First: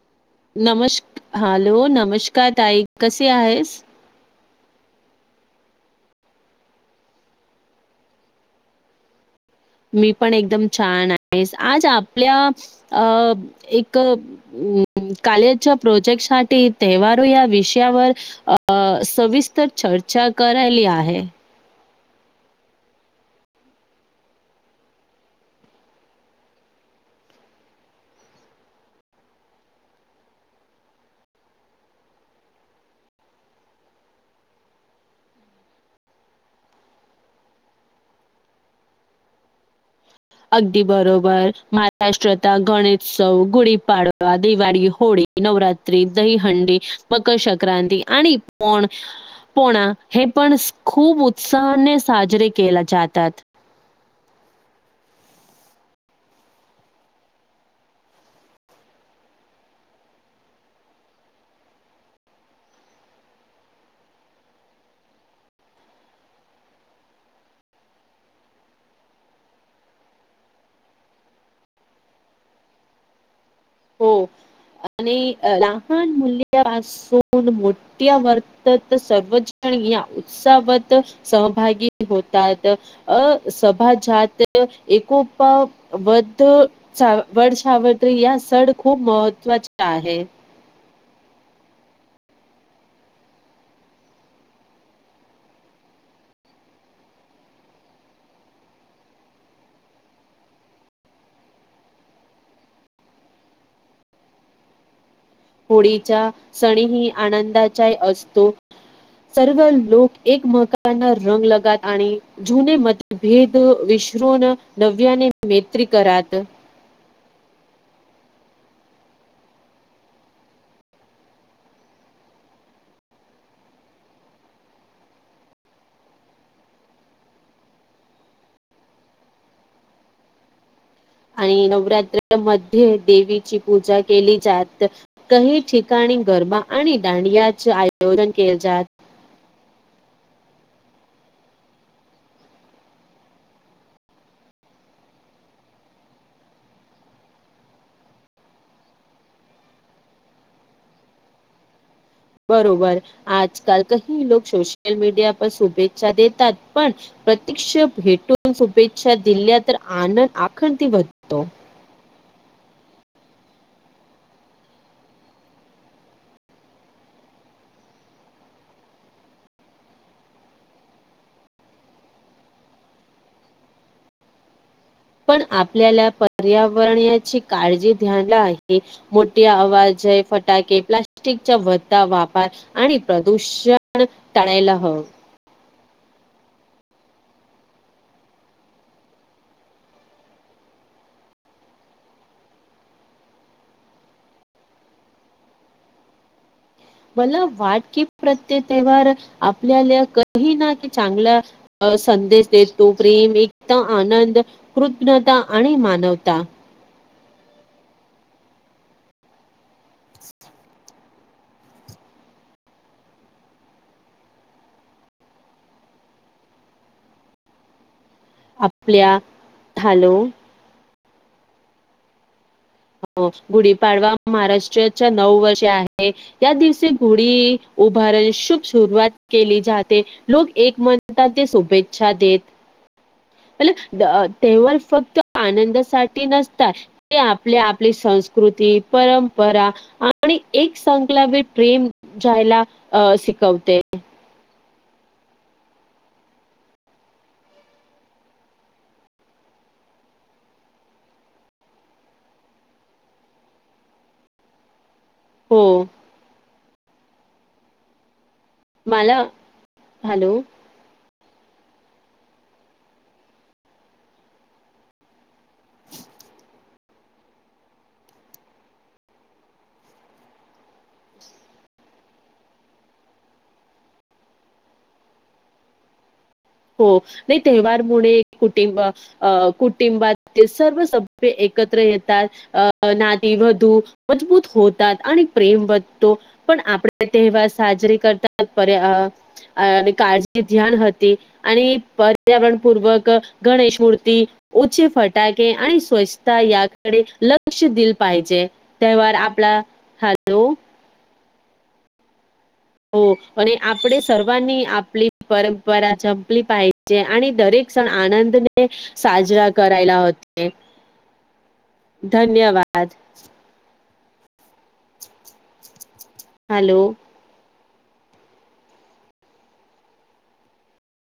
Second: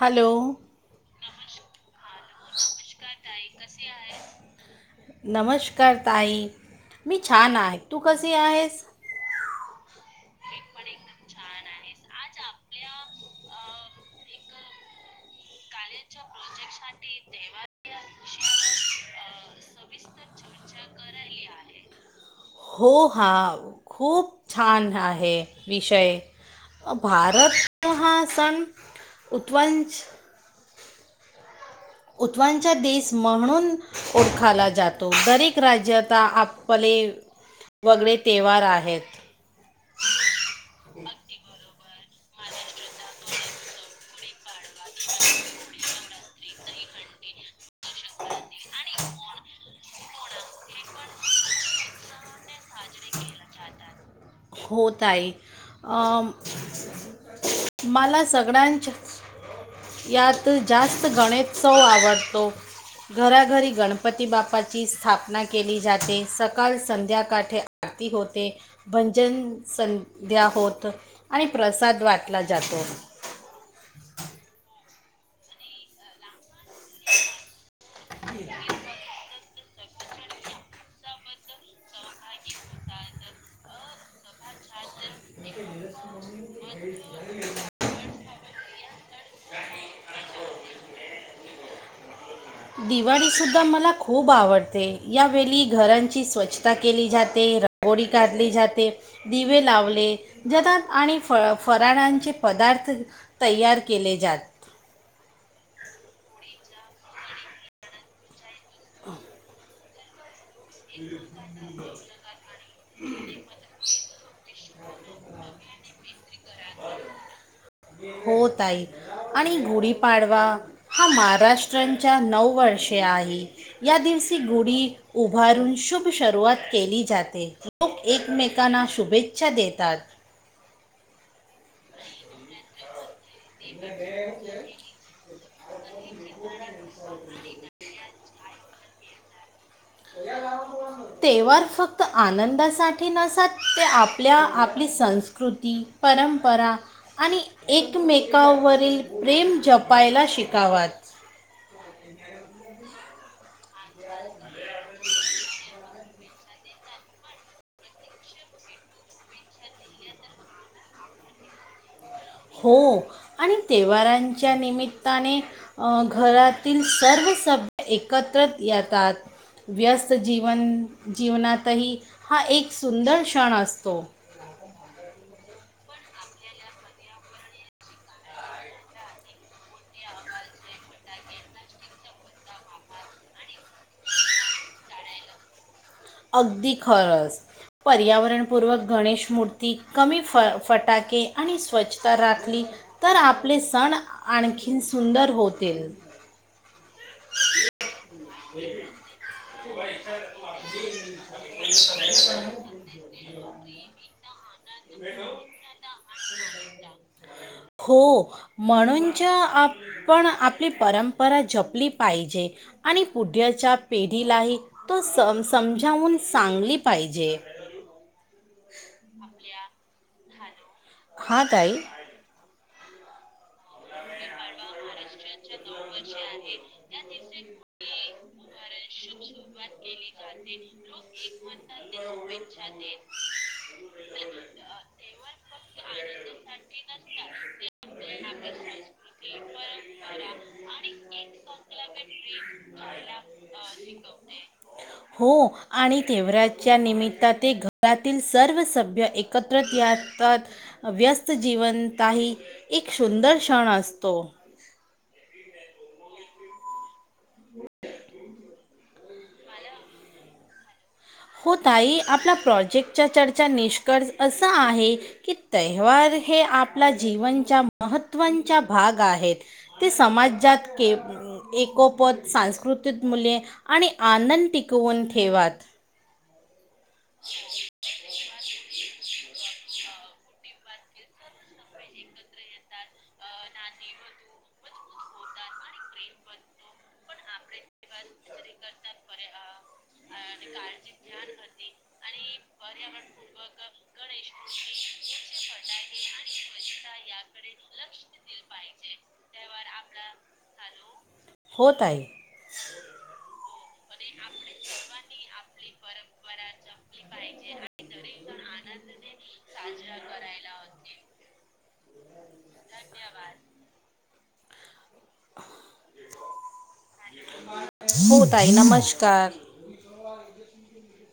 Hello. नमश. Hello. नमस्कार ताई. कसे आहेस? नमस्कार ताई. मी छान आहे. तू कशी आहेस? मी पण एकदम छान आहेस. आज आपल्या अ एक हम्म. कालेजच्या प्रोजेक्ट साठी तवार या विष यावर अ सविस्तर चर्चा करायली आहे. हो हा खूप छान आहे विषय. भारत हा सण उत्वंच उतवांच देस म्हणून ओळखायला जातो. बरीक राज्य आता आपले वगवे तवार आहेत. [unintelligible] अगदी बरोबर महाराष्ट्रत आता गणेशत्सव, गुढीपाडवा, दिवाळी, होळी, नवरात्री, दहीहंडी, मकर संक्रांती आणि पण पोळा हे पण खूप उत्साहाने साजरे केले जातात. हो ताई अं. मला सगळ्यांच यात जास्त गणेशत्सव आवडतो. घराघरी गणपती बाप्पाची स्थापना केली जाते सकाळ, संध्याकाटे आरती होते पण तेन संध्या होत आणि प्रसाद वाटला जातो. हो आणि लहान मुले त्या पासून मोठ्या वर्त सर्वच पण या उत्सावत सहभागी होतात. अ सभाजात. एकोपा वध वड सावत्री यास. तड खूप महत्त्वाचे आहे. दिवाळी सुद्धा मला खूप आवडते. यावेळी घरांची स्वच्छता केली जाते. रागोडी काढली जाते. दिवे लावले जातात आणि फ फराळांचे पदार्थ तयार केले जात. होळीच्या सण ही आनंदाचा असतो. सर्व लोक एकमकाना रंग लगात. आणि जुने मतभेद विश्रुन नव्याने मैत्री करात. हो ताई. आणि गुढीपाडवा हा महाराष्ट्रांच्या नऊ वर्षे आहे. या दिवशी गुढी उभारून शुभ शरवात केली जाते. लोक एकमेकांना शुभेच्छा देतात. आणि नवरात्रमध्ये देवीची पूजा केली जात. काही ठिकाणी गरबा आणि दांडियाचे आयोजन केले जात. [unintelligible] तेवार फक्त आनंदासाठी नसत ते आपल्या आपली संस्कृती परंपरा आणि एकमेकावरील प्रेम जपायला शिकावत. बरोबर आजकाल तर लोक सोशल मीडिया प शुभेच्छा देतात पण प्रत्यक्ष भेटून शुभेच्छा दिल्या तर आनंद आखण त बतो. हो आणि तेवारांच्या निमित्ताने अं घरातील सर्व सभ्य एकत्र येतात. व्यस्त जीवन जीवनातही हा एक सुंदर क्षण असतो. पण आपल्याला पर्यावरणाची काळजी घ्याला आहे‌. मोठे आवाजे फटाके प्लास्टिकच्या भता वापर आणि प्रदूषण टाळायला हवं. अगदी खरंच. पर्यावरणपूर्वक गणेश मूर्ती कमी फ फटाके आणि स्वच्छता राखली तर आपले सण आणखीन सुंदर होते. मला वाट के- प्रत्येक तेवार आपल्याला कही ना चांगला संदेश देतो प्रेम एक आनंद कृत्ञता आणि मानवता. हो म्हणून ज आपण आपली परं परत झपली पाहिजे. आणि उढ्याच्या पेढीलाही तो स समजावून सांगली पाहिजे. आपल्या [unintelligible] हा ताई हो गुढीपाडवा महाराष्ट्राच्या नऊ वर्षे आहे. या दिवशी गुडी उभारण शुभ सुरुवात केली जाते. लोक एक मताचे शुभेच्छा देतात. त्या [inaudible] प तेव्हार फक्त आनंदासाठी नसतात. ते आपली आपली संस्कृती. परंपरा आणि एक संकला वर प्रेम जायला अ शिकवते. [inaudible] हो आणि तेवऱ्याच्या निमित्तात ते घरातील सर्व सभ्य एकत्र यतात. व्यस्त जीवनताही एक सुंदर क्षण असतो. हो हो. हो [inaudible] मला हॅलो हो ताई आपल्या प्रॉजेक्टच्या चर्चा निष्कर्ष असा आहे. कि तैवार हे आपल्या जीवनच्या महत्त्ववांच्या भाग आहे. ते समाजात के इकोपोत सांस्कृतिक मुले आणि आनंद टिकवून ठेवात. हो नाही तेव्हारमुळे कुटिंब आ कुटिंबात ते सर्व सभ्य एकत्र येतात अ नाती वधू मजबूत होतात आणि प्रेम बंतो. पण आपडे तेहवार साजरे करतात पर्या अ आणि काळजी ध्यान हती आणि पर्यावरणपूर्वक गणेश मूर्ती उचेे फटाके आणि स्वचता या कडे लक्ष दिल पाहिजे, तेव्हार आपला हालो हो ताई. हो पणे आपडे सर्वांनी आपली परंपरा जपली पाहिजे आणि दरेक सण आनंद तने साजरा करायला होते धन्यवाद. आद हॅलो. हो ताई नमष्कार.